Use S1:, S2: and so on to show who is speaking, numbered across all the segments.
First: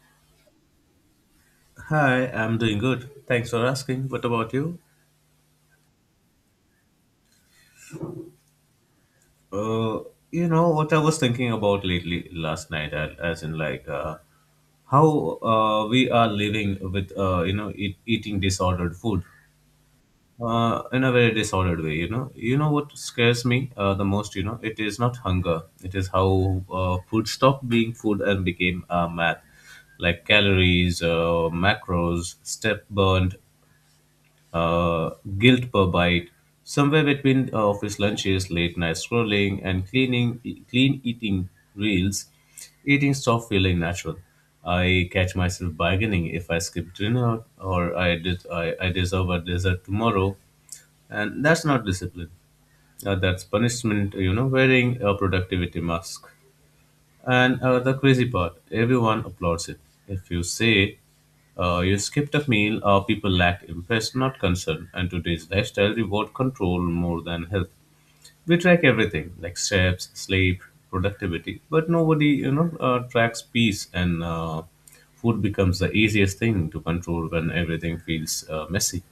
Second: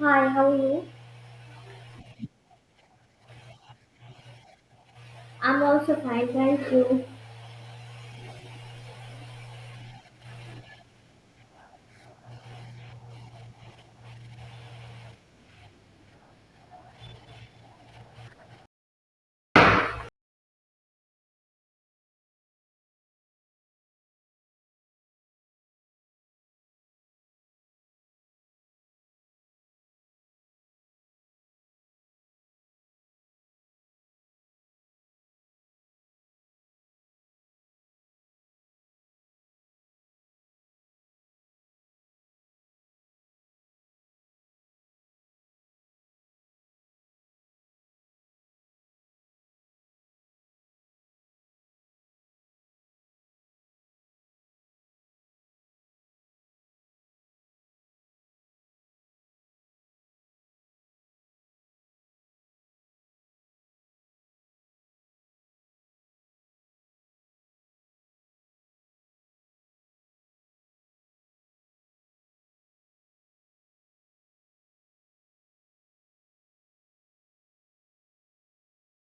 S1: Hi, how are you?
S2: Hi, I'm doing good. Thanks for asking. What about you?
S1: I'm also fine, thank you.
S2: Uh, you know what I was thinking about lately last night, as in like, how we are living with you know eating disordered food in a very disordered way. You know what scares me the most. You know, it is not hunger. It is how food stopped being food and became math, like calories, macros, step burned, uh, guilt per bite, somewhere between office lunches, late night scrolling, and cleaning, clean eating reels, eating stopped feeling natural. I catch myself bargaining if I skip dinner or I deserve a dessert tomorrow, and that's not discipline. That's punishment, you know, wearing a productivity mask. And the crazy part, everyone applauds it. If you say you skipped a meal, people lack interest, not concern. And today's lifestyle reward control more than health. We track everything like steps, sleep, productivity, but nobody, you know, tracks peace. And food becomes the easiest thing to control when everything feels messy.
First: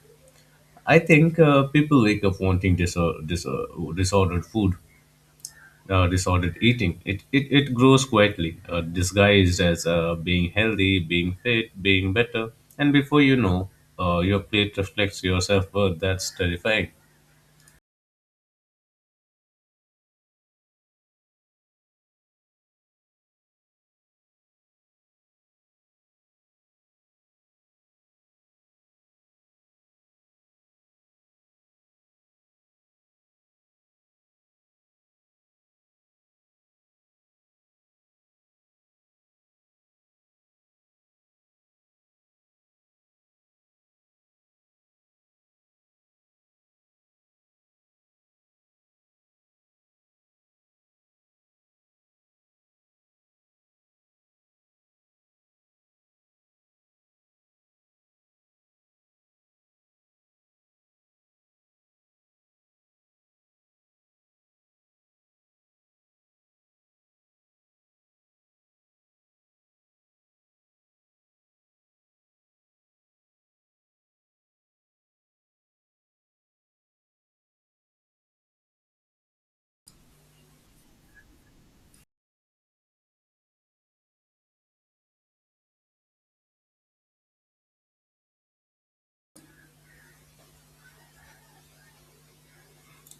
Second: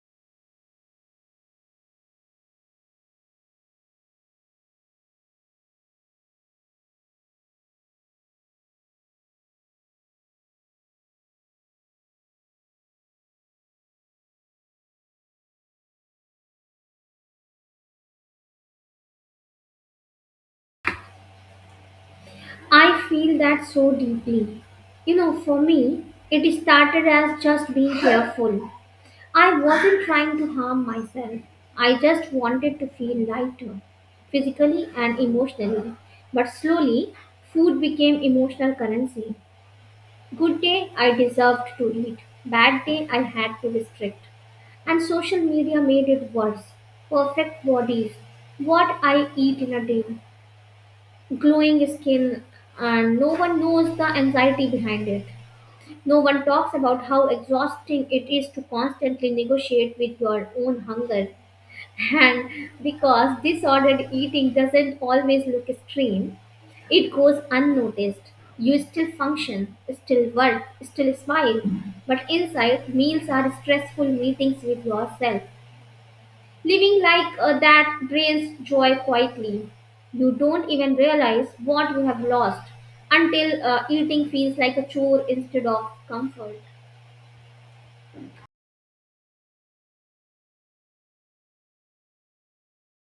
S2: I think people wake up wanting disordered food, disordered eating. It grows quietly, disguised as being healthy, being fit, being better. And before you know, your plate reflects your self worth. That's terrifying.
S1: I feel that so deeply. You know, for me, it started as just being careful. I wasn't trying to harm myself. I just wanted to feel lighter, physically and emotionally. But slowly, food became emotional currency. Good day, I deserved to eat. Bad day, I had to restrict and social media made it worse. Perfect bodies, what I eat in a day, glowing skin, and no one knows the anxiety behind it. No one talks about how exhausting it is to constantly negotiate with your own hunger. And because disordered eating doesn't always look extreme, it goes unnoticed. You still function, still work, still smile, but inside, meals are stressful meetings with yourself. Living like that drains joy quietly. You don't even realize what you have lost until eating feels like a chore instead of comfort.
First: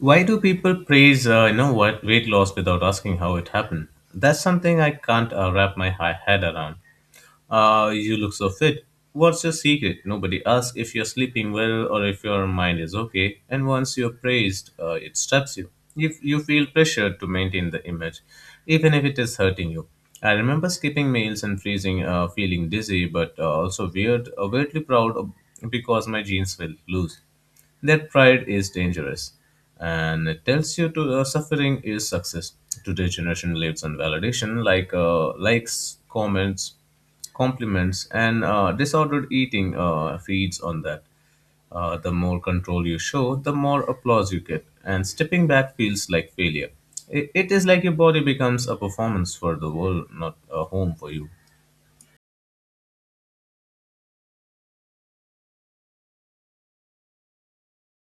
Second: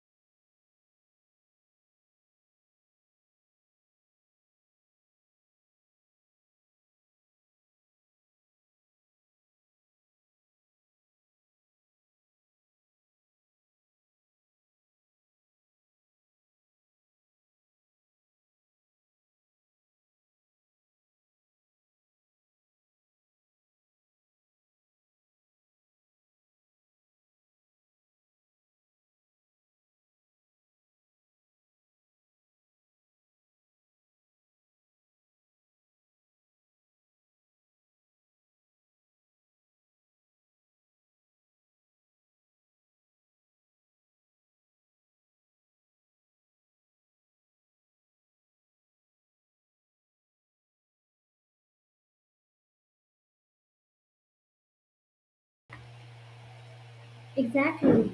S2: Why do people praise, you know, what weight loss without asking how it happened? That's something I can't wrap my head around. You look so fit. What's your secret? Nobody asks if you're sleeping well or if your mind is okay. And once you're praised, it straps you. If you feel pressured to maintain the image, even if it is hurting you. I remember skipping meals and freezing, feeling dizzy, but also weirdly proud of because my jeans felt loose. That pride is dangerous and it tells you to suffering is success. Today's generation lives on validation like likes, comments, compliments, and disordered eating feeds on that. The more control you show, the more applause you get, and stepping back feels like failure. It is like your body becomes a performance for the world, not a home for you.
S1: Exactly.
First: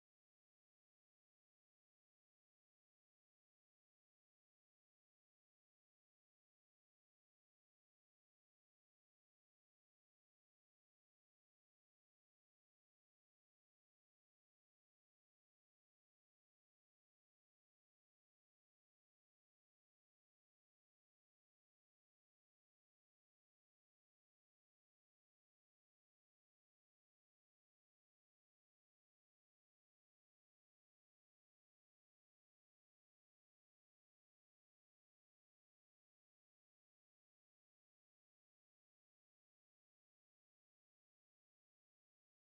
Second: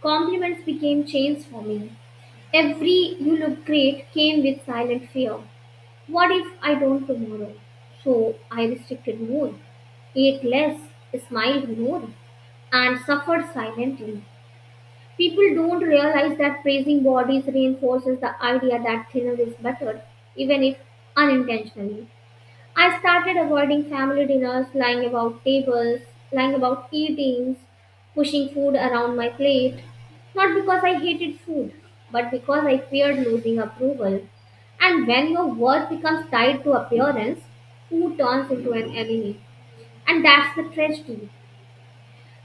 S1: Compliments became chains for me. Every you look great came with silent fear. What if I don't tomorrow? So I restricted more, ate less, smiled more, and suffered silently. People don't realize that praising bodies reinforces the idea that thinner is better, even if unintentionally. I started avoiding family dinners, lying about tables, lying about eatings, pushing food around my plate, not because I hated food, but because I feared losing approval. And when your worth becomes tied to appearance, food turns into an enemy. And that's the tragedy.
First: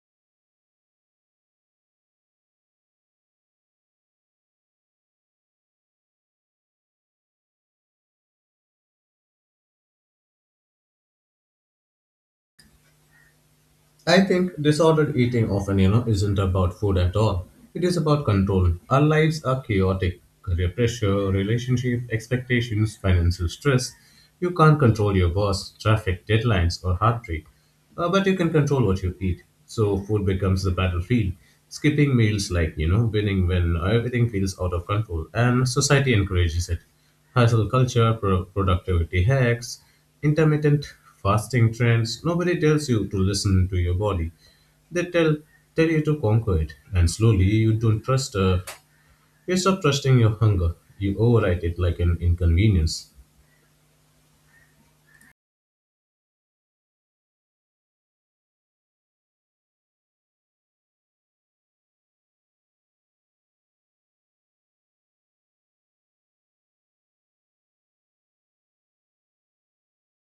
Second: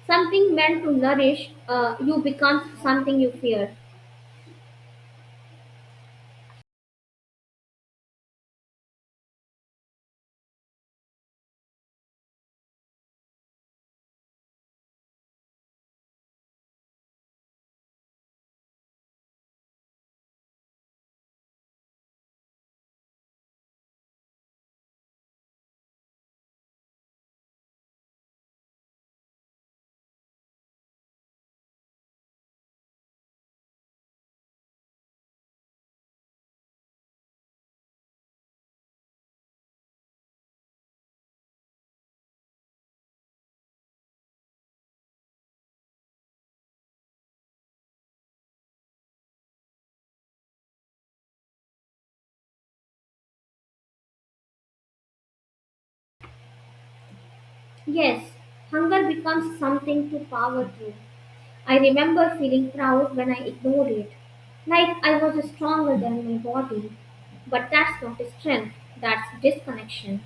S1: Something meant to nourish you becomes something you fear.
S2: I think disordered eating often, you know, isn't about food at all. It is about control. Our lives are chaotic. Career pressure, relationship expectations, financial stress. You can't control your boss, traffic, deadlines, or heartbreak. But you can control what you eat. So food becomes the battlefield. Skipping meals like, you know, winning when everything feels out of control, and society encourages it: hustle culture, productivity hacks, intermittent fasting trends. Nobody tells you to listen to your body. They tell you to conquer it, and slowly you don't trust. You stop trusting your hunger. You override it like an inconvenience.
S1: Yes, hunger becomes something to power through. I remember feeling proud when I ignored it, like I was stronger than my body. But that's not strength, that's disconnection.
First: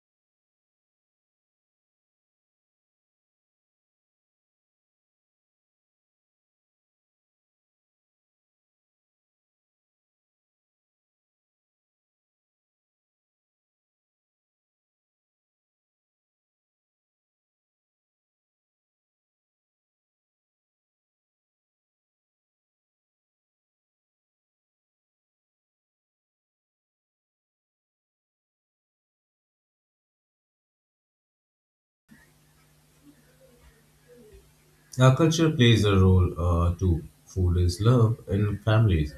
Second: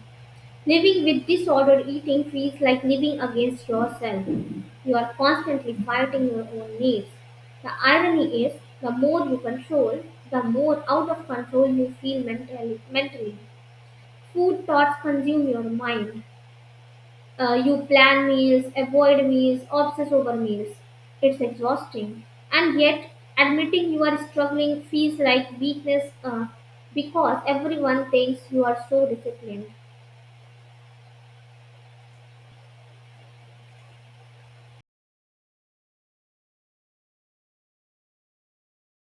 S1: Living with disordered eating feels like living against yourself. You are constantly fighting your own needs. The irony is, the more you control, the more out of control you feel mentally. Food thoughts consume your mind, you plan meals, avoid meals, obsess over meals. It's exhausting. And yet, admitting you are struggling feels like weakness because everyone thinks you are so disciplined.
S2: Our culture plays a role too. Food is love in families.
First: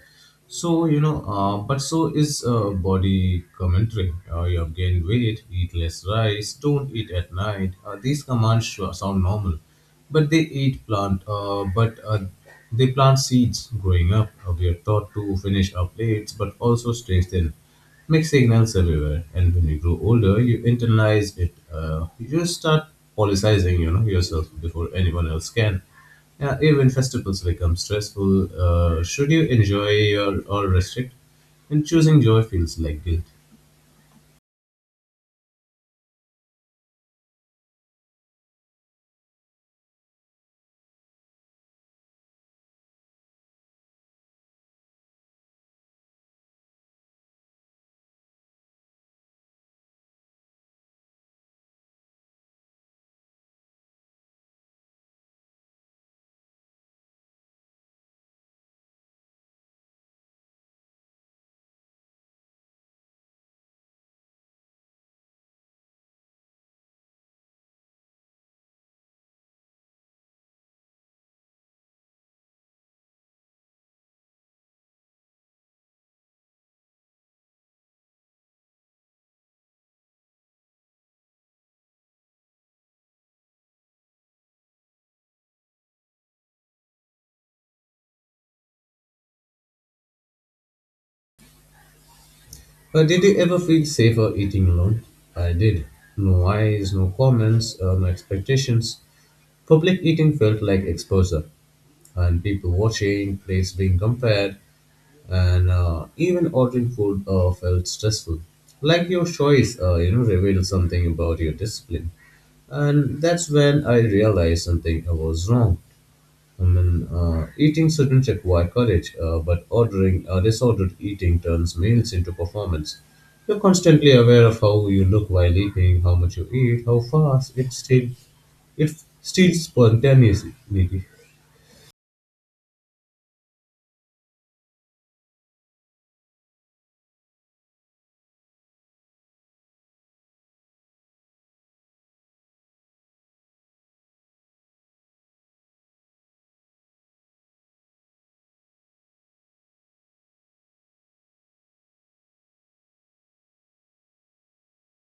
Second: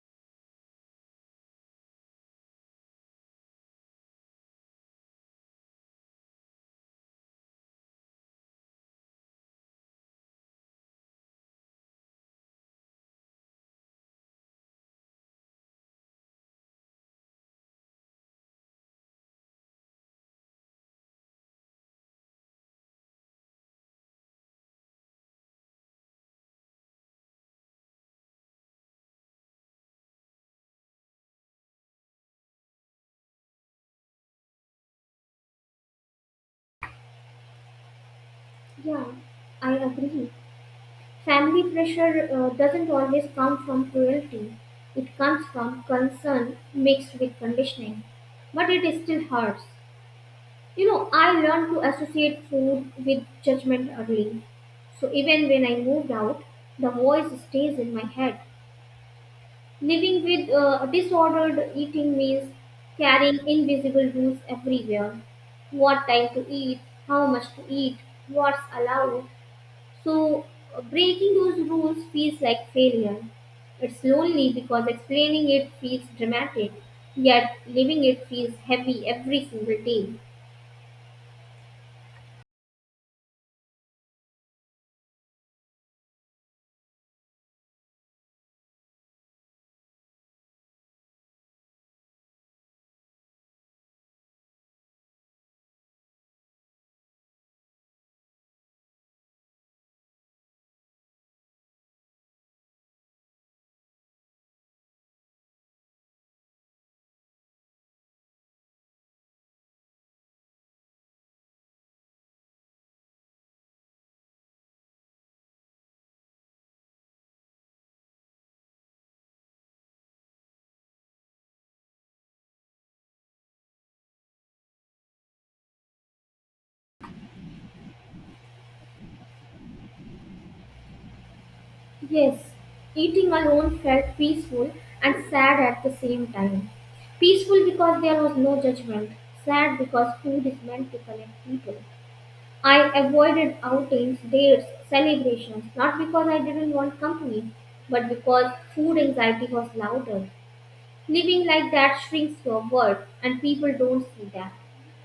S2: So, you know, but so is body commentary. You have gained weight, eat less rice, don't eat at night. These commands sure sound normal, but they plant seeds growing up. We are taught to finish our plates, but also stay thin, mixed signals everywhere. And when you grow older, you internalize it. You just start politicizing, you know, yourself before anyone else can. Yeah, even festivals become stressful. Should you enjoy your, or restrict? And choosing joy feels like guilt.
S1: Yeah, I agree. Family pressure doesn't always come from cruelty, it comes from concern mixed with conditioning. But it still hurts. You know, I learned to associate food with judgment early. So even when I moved out, the voice stays in my head. Living with disordered eating means carrying invisible rules everywhere. What time to eat, how much to eat, what's allowed. So breaking those rules feels like failure. It's lonely because explaining it feels dramatic, yet living it feels heavy every single day.
S2: Did you ever feel safer eating alone? I did. No eyes, no comments, no expectations. Public eating felt like exposure, and people watching, plates being compared, and even ordering food felt stressful. Like your choice, you know, revealed something about your discipline, and that's when I realized something was wrong. I mean, eating shouldn't require courage, but ordering disordered eating turns meals into performance. You're constantly aware of how you look while eating, how much you eat, how fast. It steals spontaneity.
S1: Yes, eating alone felt peaceful and sad at the same time. Peaceful because there was no judgment, sad because food is meant to connect people. I avoided outings, dates, celebrations, not because I didn't want company, but because food anxiety was louder. Living like that shrinks your world, and people don't see that.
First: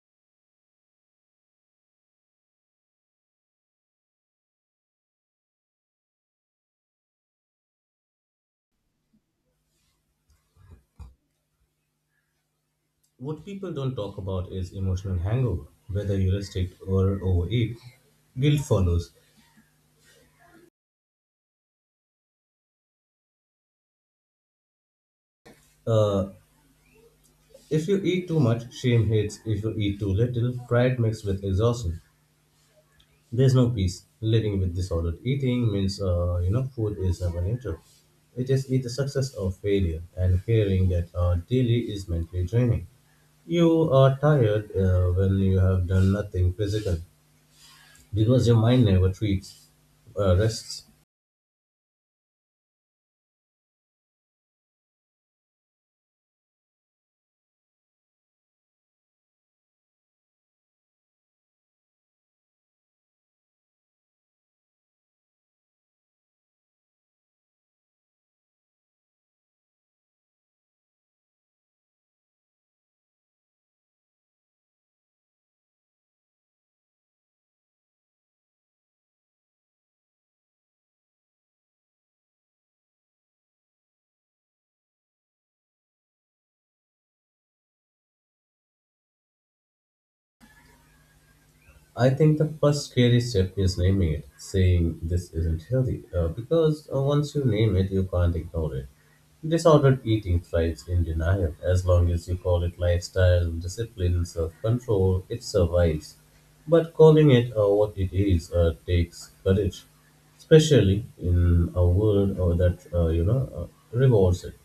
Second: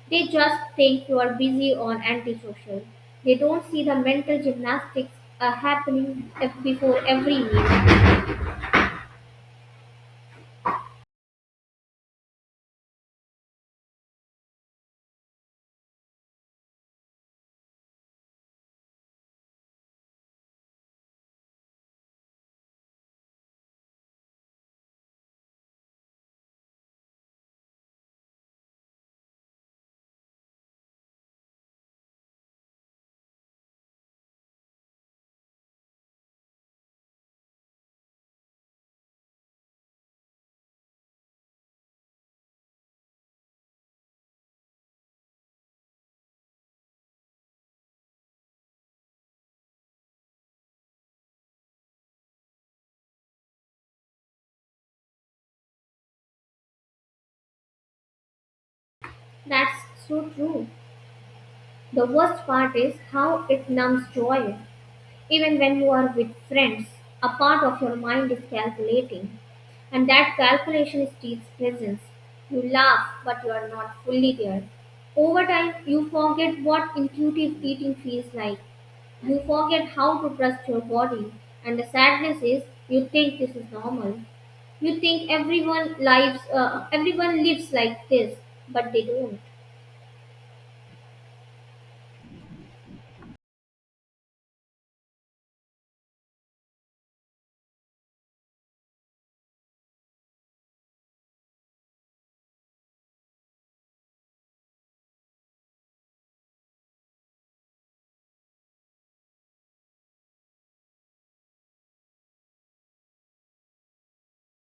S1: They just think you are busy or antisocial. They don't see the mental gymnastics are happening before every meal.
S2: What people don't talk about is emotional hangover. Whether you restrict or overeat, guilt follows. Uh, if you eat too much, shame hits. If you eat too little, pride mixed with exhaustion. There's no peace. Living with disordered eating means, you know, food is never neutral. It is either success or failure, and fearing that daily is mentally draining. You are tired when you have done nothing physical because your mind never treats rests.
S1: That's so true. The worst part is how it numbs joy. Even when you are with friends, a part of your mind is calculating, and that calculation steals presence. You laugh, but you are not fully there. Over time, you forget what intuitive eating feels like. You forget how to trust your body, and the sadness is you think this is normal. You think everyone lives like this, but they don't.
S2: I think the first scary step is naming it, saying this isn't healthy, because once you name it, you can't ignore it. Disordered eating thrives in denial. As long as you call it lifestyle, discipline, self control, it survives. But calling it what it is takes courage, especially in a world that you know rewards it.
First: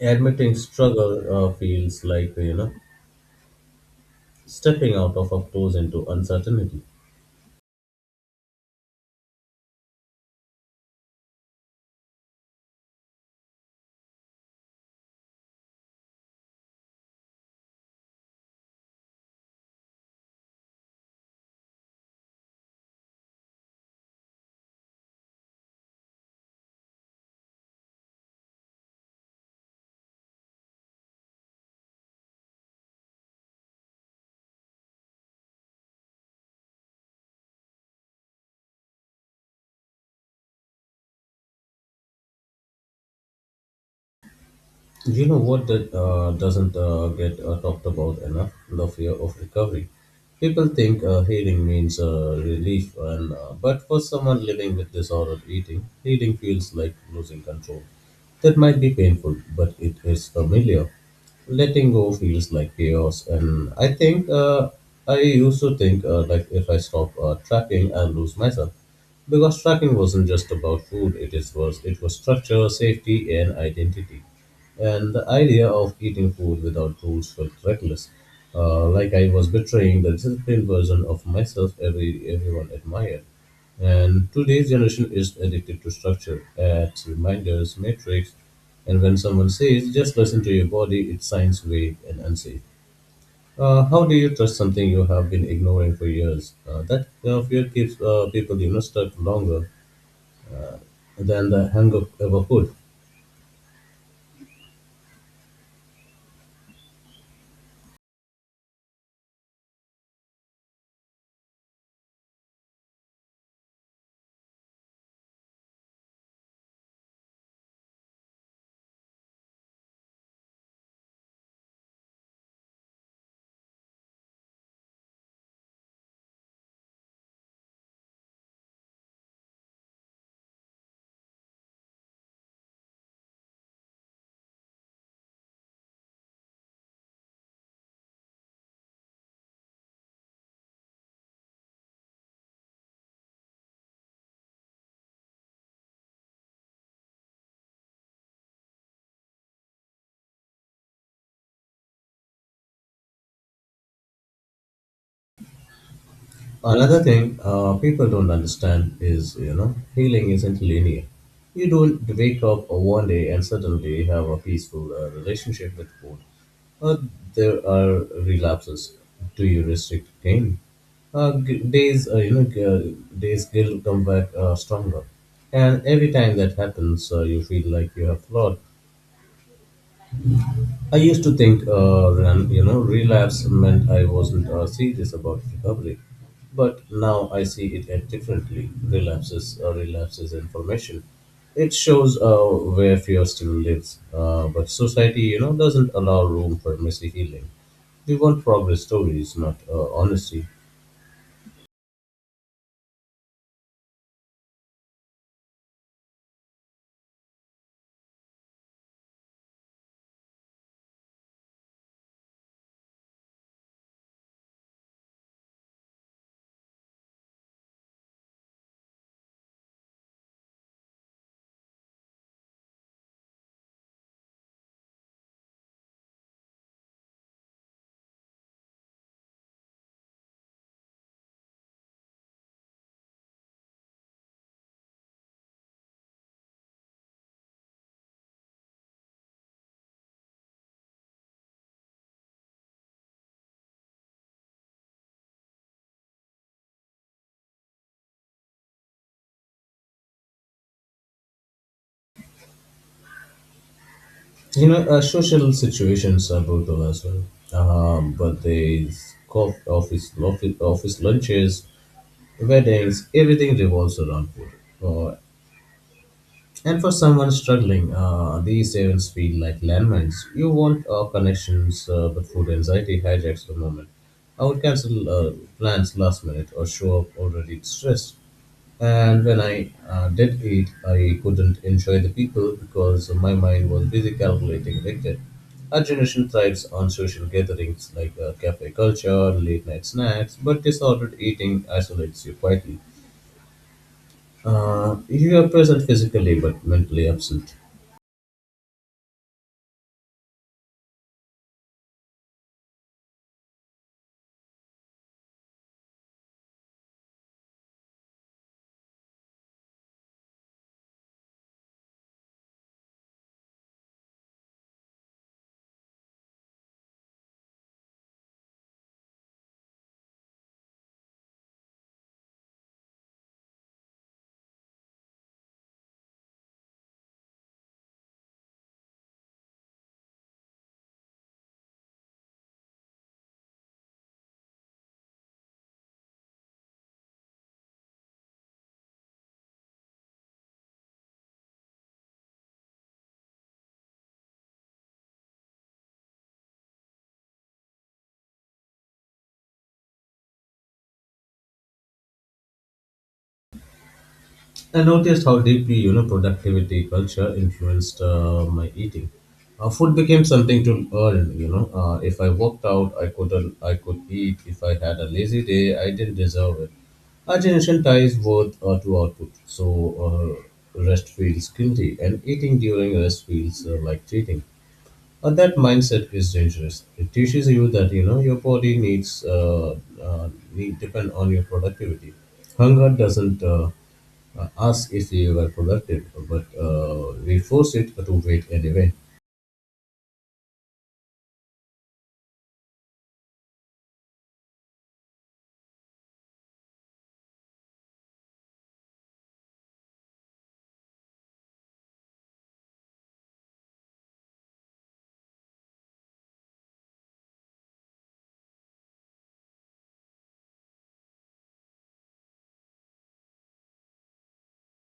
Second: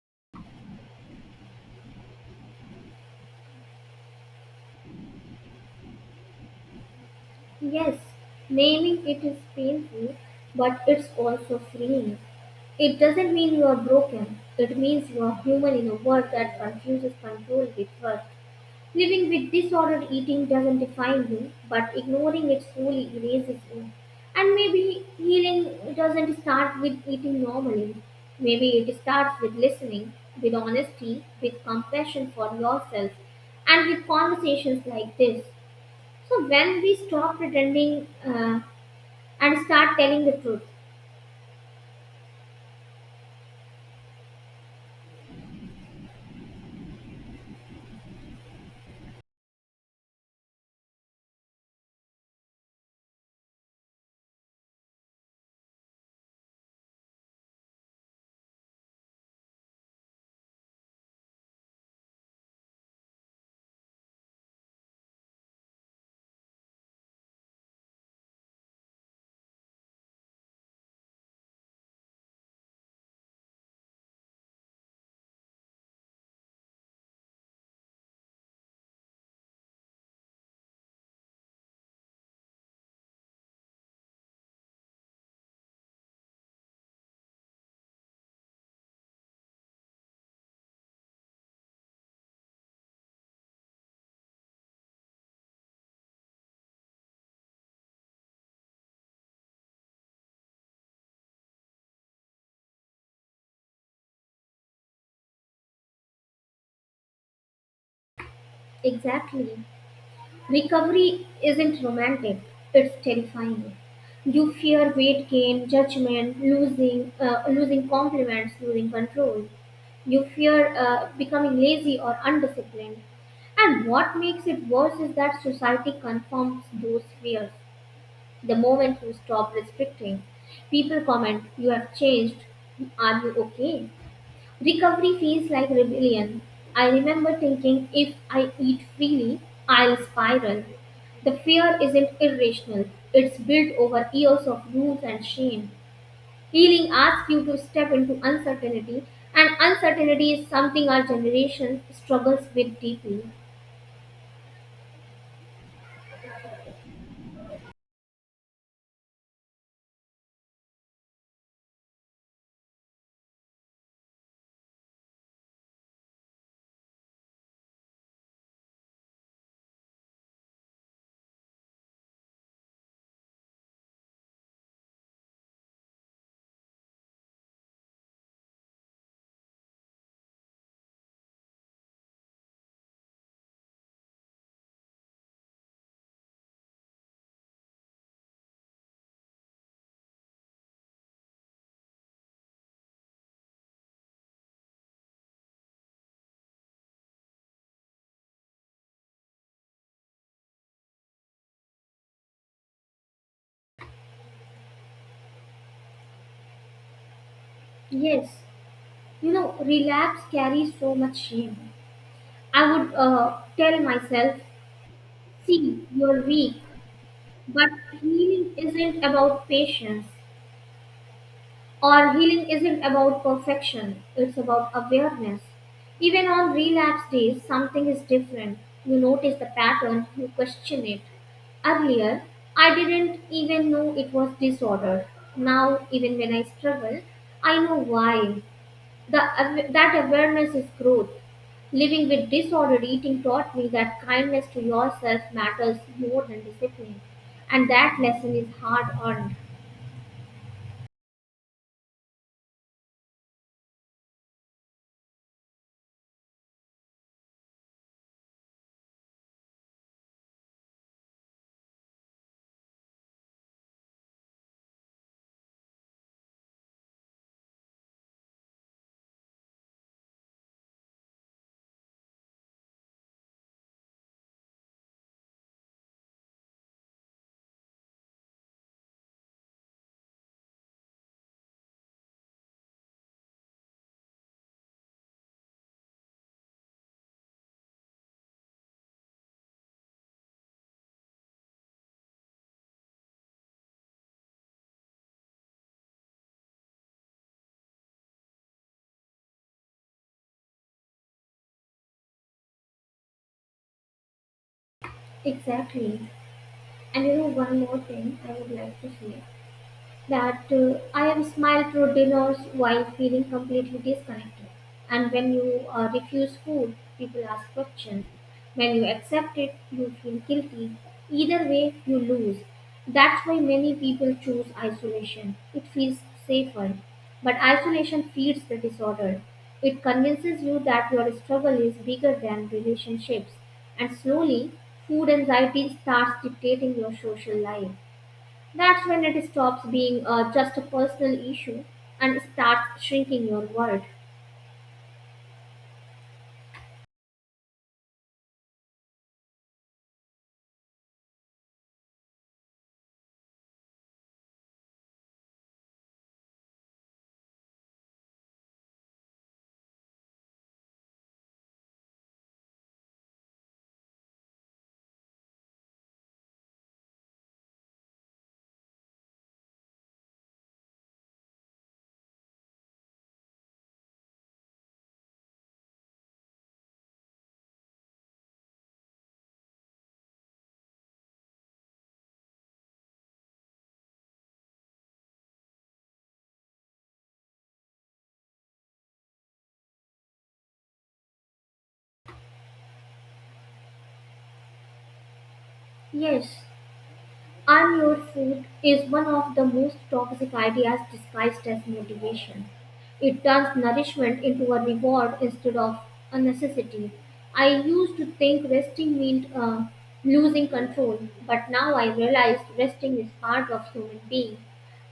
S2: Admitting struggle feels like, you know, stepping out of a close into uncertainty.
S1: Yes, naming it is painful, but it's also freeing. It doesn't mean you are broken, it means you are human in a world that confuses control with worth. Living with disordered eating doesn't define you, but ignoring it slowly erases you. And maybe healing doesn't start with eating normally. Maybe it starts with listening, with honesty, with compassion for yourself, and with conversations like this. So when we stop pretending and start telling the truth,
S2: You know what that doesn't get talked about enough? The fear of recovery. People think healing means relief, and but for someone living with disordered eating, healing feels like losing control. That might be painful, but it is familiar. Letting go feels like chaos, and I think I used to think like if I stop tracking, I'll lose myself. Because tracking wasn't just about food; it was structure, safety, and identity. And the idea of eating food without rules felt reckless, like I was betraying the disciplined version of myself everyone admired. And today's generation is addicted to structure, apps, reminders, metrics. And when someone says, just listen to your body, it sounds vague and unsafe. How do you trust something you have been ignoring for years? That fear keeps people, you know, stuck longer than the hunger ever could.
S1: exactly. Recovery isn't romantic, it's terrifying. You fear weight gain, judgment, losing compliments, losing control. You fear becoming lazy or undisciplined. And what makes it worse is that society confirms those fears. The moment you stop restricting, people comment, you have changed. Are you okay? Recovery feels like rebellion. I remember thinking if I eat freely, I'll spiral. The fear isn't irrational, it's built over years of rules and shame. Healing asks you to step into uncertainty, and uncertainty is something our generation struggles with deeply.
S2: Another thing people don't understand is, you know, healing isn't linear. You don't wake up one day and suddenly have a peaceful relationship with food. Uh, there are relapses. Do you restrict pain? Days, you know, days guilt come back stronger, and every time that happens, you feel like you have flawed. I used to think, you know, relapse meant I wasn't serious about recovery, but now I see it differently. Relapses, relapses information. It shows where fear still lives, but society, you know, doesn't allow room for messy healing. We want progress stories, not honesty.
S1: Yes, you know, relapse carries so much shame. I would tell myself, see, you're weak, but healing isn't about patience. Or healing isn't about perfection, it's about awareness. Even on relapse days, something is different. You notice the pattern, you question it. Earlier, I didn't even know it was disorder. Now, even when I struggle, I know why. That awareness is growth. Living with disordered eating taught me that kindness to yourself matters more than discipline, and that lesson is hard earned.
S2: You know, social situations are brutal as well, but they scoff office lunches, weddings, everything revolves around food. Uh, and for someone struggling, these events feel like landmines. You want connections, but food anxiety hijacks the moment. I would cancel plans last minute or show up already stressed. And when I did eat, I couldn't enjoy the people because my mind was busy calculating Victor. Our generation thrives on social gatherings like cafe culture, late night snacks, but disordered eating isolates you quietly. You are present physically but mentally absent.
S1: Exactly. And you know, one more thing I would like to say that I have smiled through dinners while feeling completely disconnected. And when you refuse food, people ask questions. When you accept it, you feel guilty. Either way, you lose. That's why many people choose isolation. It feels safer. But isolation feeds the disorder. It convinces you that your struggle is bigger than relationships. And slowly, food anxiety starts dictating your social life. That's when it stops being just a personal issue and starts shrinking your world.
S2: I noticed how deeply, you know, productivity culture influenced my eating. Food became something to earn. You know, if I worked out, I could eat. If I had a lazy day, I didn't deserve it. Our generation ties worth to output, so rest feels guilty, and eating during rest feels like cheating. But that mindset is dangerous. It teaches you that, you know, your body needs need depend on your productivity. Hunger doesn't ask if you were productive, but we force it to wait anyway.
S1: Yes, I'm your food is one of the most toxic ideas disguised as motivation. It turns nourishment into a reward instead of a necessity. I used to think resting meant losing control, but now I realize resting is part of human being.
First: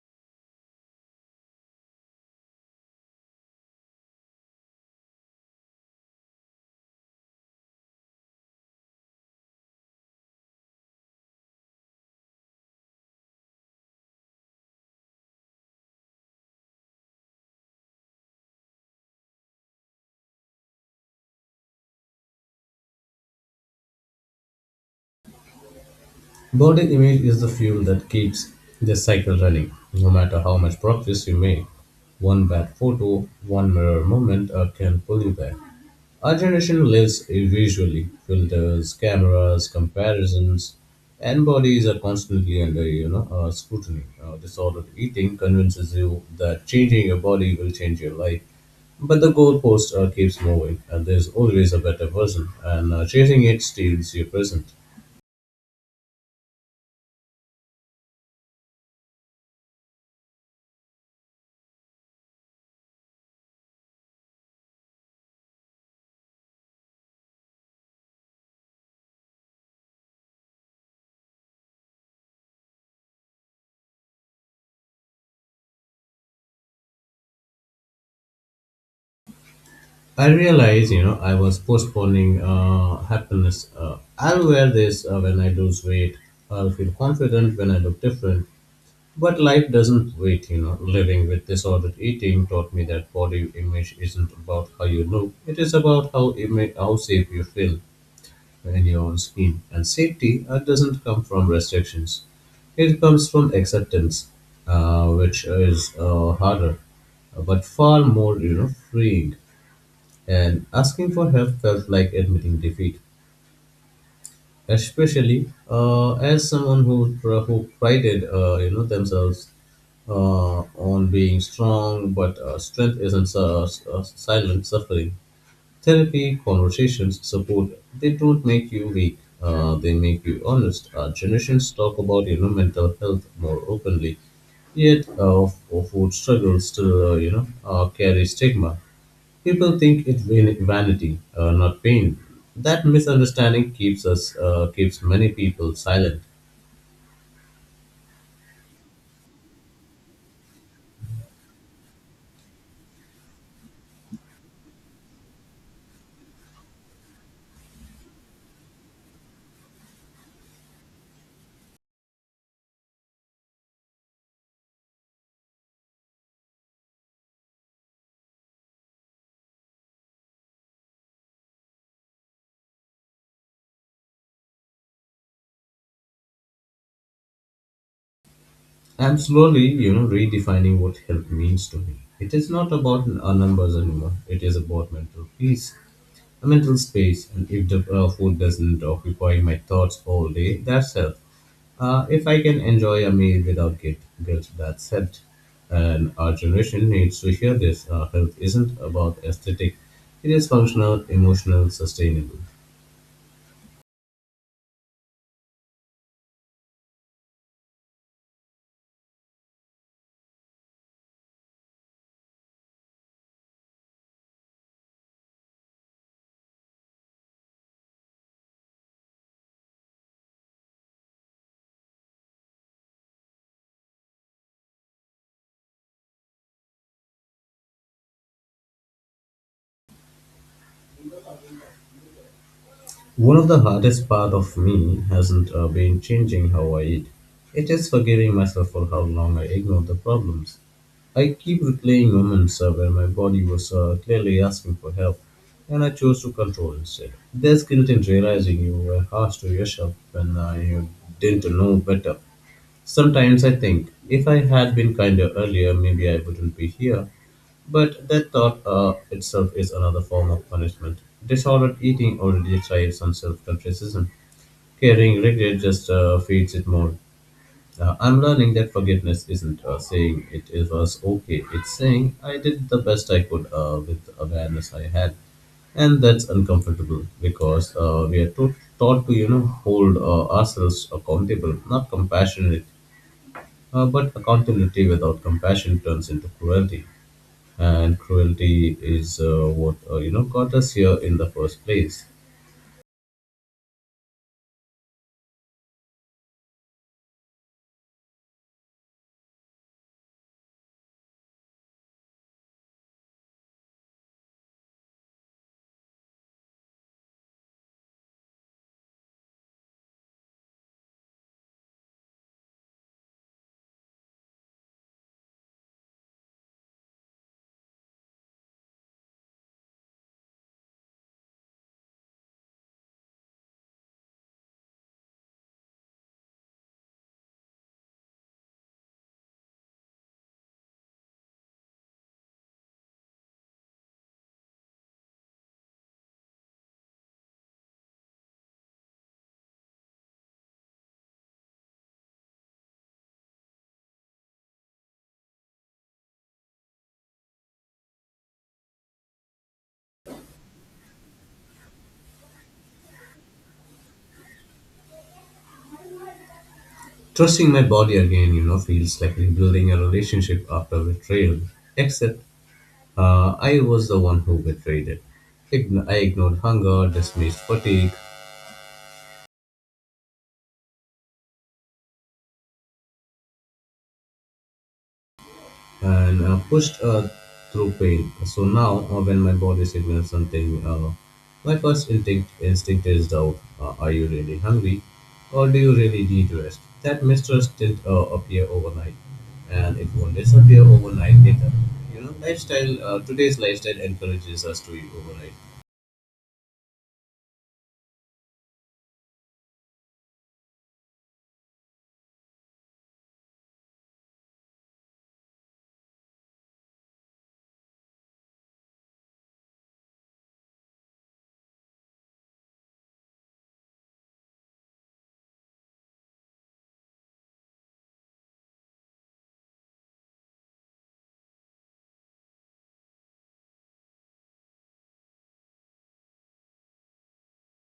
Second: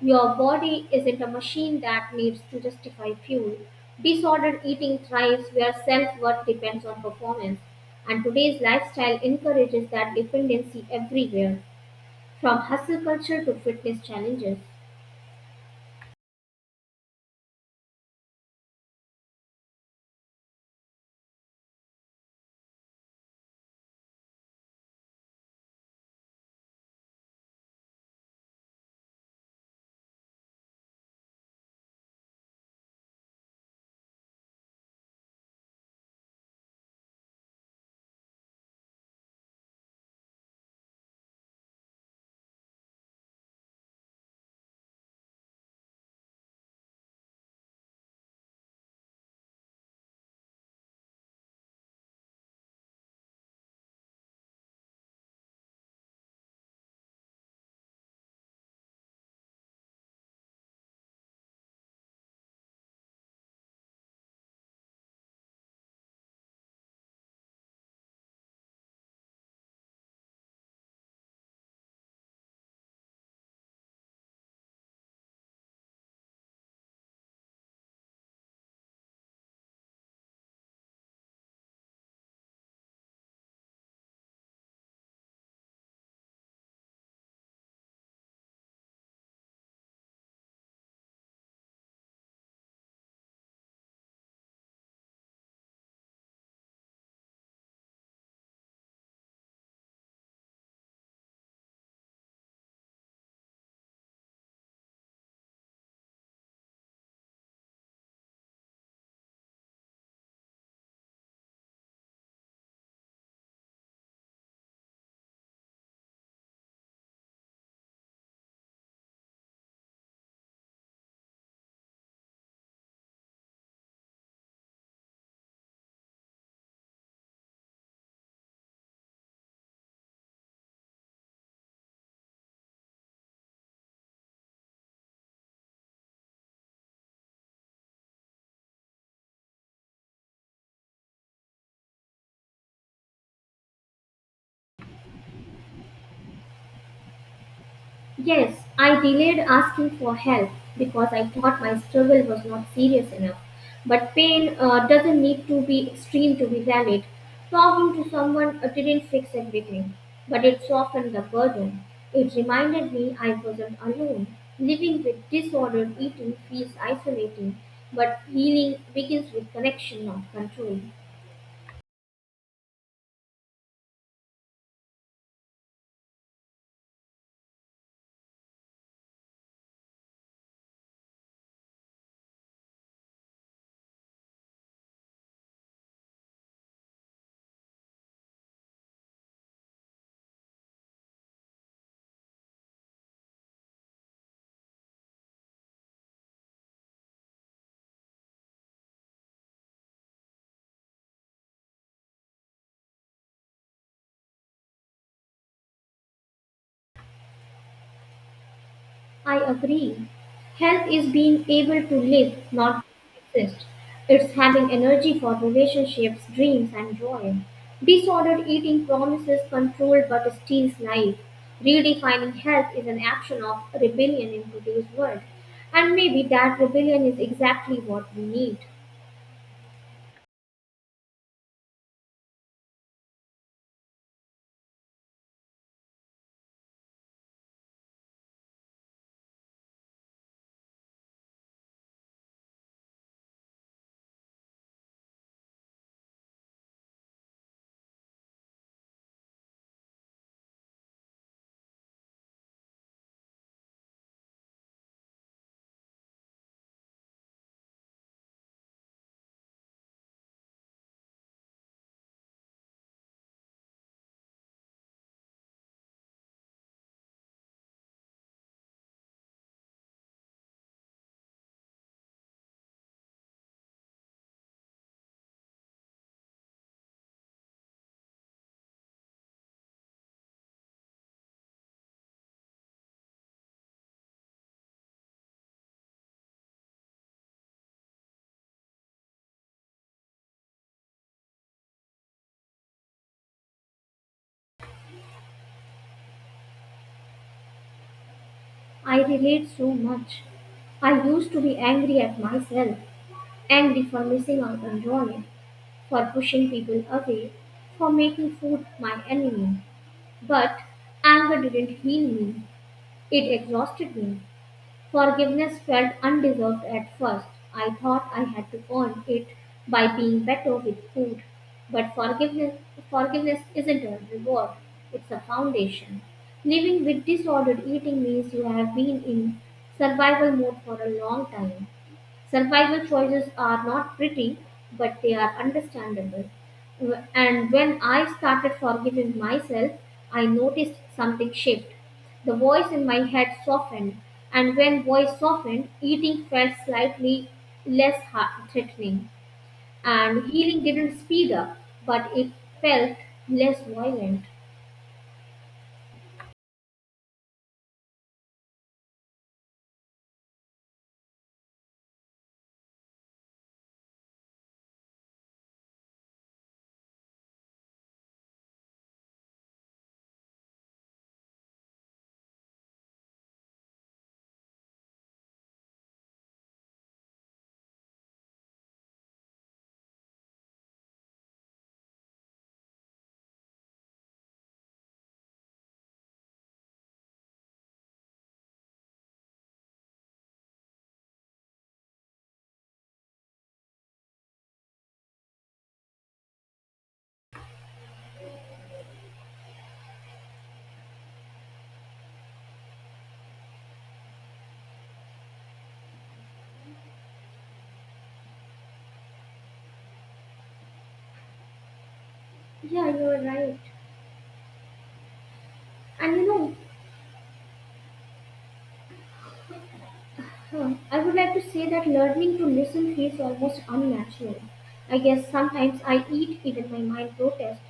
S1: Your body isn't a machine that needs to justify fuel. Disordered eating thrives where self worth depends on performance, and today's lifestyle encourages that dependency everywhere. From hustle culture to fitness challenges.
S2: Body image is the fuel that keeps the cycle running. No matter how much progress you make, one bad photo, one mirror moment can pull you back. Our generation lives visually. Filters, cameras, comparisons, and bodies are constantly under, you know, scrutiny. Disordered eating convinces you that changing your body will change your life, but the goalpost keeps moving, and there's always a better version, and chasing it steals your present. I realize, you know, I was postponing happiness. I'll wear this when I lose weight. I'll feel confident when I look different. But life doesn't wait, you know. Living with disordered eating taught me that body image isn't about how you look, it is about how safe you feel when you're on screen. And safety doesn't come from restrictions, it comes from acceptance, which is harder, but far more, you know, freeing. And asking for help felt like admitting defeat, especially as someone who prided, you know, themselves on being strong, but strength isn't silent suffering. Therapy, conversations, support, they don't make you weak. They make you honest. Generations talk about, you know, mental health more openly, yet food struggles still you know carry stigma. People think it's vanity, not pain. That misunderstanding keeps us keeps many people silent.
S1: Yes, I delayed asking for help because I thought my struggle was not serious enough. But pain doesn't need to be extreme to be valid. Talking to someone didn't fix everything, but it softened the burden. It reminded me I wasn't alone. Living with disordered eating feels isolating, but healing begins with connection, not control.
S2: I'm slowly, you know, redefining what health means to me. It is not about numbers anymore. It is about mental peace, a mental space, and if the food doesn't occupy my thoughts all day, that's health. If I can enjoy a meal without guilt, that's health. And our generation needs to hear this. Health isn't about aesthetic; it is functional, emotional, sustainable.
S1: I agree. Health is being able to live, not exist. It's having energy for relationships, dreams, and joy. Disordered eating promises control but steals life. Redefining health is an action of rebellion in today's world. And maybe that rebellion is exactly what we need.
S2: One of the hardest part of me hasn't been changing how I eat. It is forgiving myself for how long I ignored the problems. I keep replaying moments where my body was clearly asking for help, and I chose to control instead. There's guilt in realizing you were harsh to yourself when you didn't know better. Sometimes I think, if I had been kinder earlier, maybe I wouldn't be here. But that thought itself is another form of punishment. Disordered eating already thrives on self criticism. Carrying regret just feeds it more. I'm learning that forgiveness isn't saying it, it was okay, it's saying I did the best I could with the awareness I had. And that's uncomfortable because we are taught to, you know, hold ourselves accountable, not compassionate, but accountability without compassion turns into cruelty, and cruelty is what you know got us here in the first place.
S1: I relate so much. I used to be angry at myself, angry for missing out on joy, for pushing people away, for making food my enemy. But anger didn't heal me, it exhausted me. Forgiveness felt undeserved at first. I thought I had to earn it by being better with food. But forgiveness isn't a reward, it's a foundation. Living with disordered eating means you have been in survival mode for a long time. Survival choices are not pretty, but they are understandable. And when I started forgiving myself, I noticed something shift. The voice in my head softened, and when voice softened, eating felt slightly less heart threatening, and healing didn't speed up, but it felt less violent.
S2: Trusting my body again, you know, feels like rebuilding a relationship after betrayal, except I was the one who betrayed it. I ignored hunger, dismissed fatigue, and pushed through pain. So now, when my body signals something, my first instinct is doubt. Are you really hungry, or do you really need rest? That mistrust didn't appear overnight, and it won't disappear overnight either. You know, lifestyle. Today's lifestyle encourages us to eat overnight
S1: Yeah, you're right. And you know, Huh. I would like to say that learning to listen feels almost unnatural. I guess sometimes I eat even my mind protests,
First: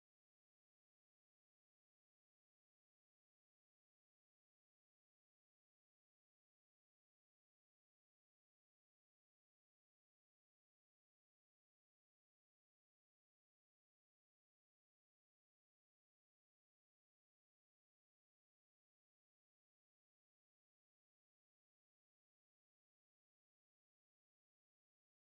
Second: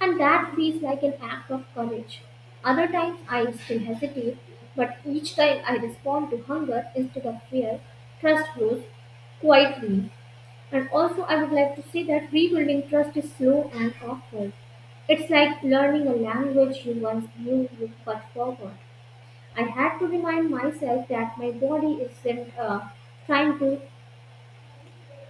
S1: and that feels like an act of courage. Other times I still hesitate, but each time I respond to hunger instead of fear, trust grows quietly. And also, I would like to say that rebuilding trust is slow and awkward. It's like learning a language you once knew you but forgot. I had to remind myself that my body isn't trying to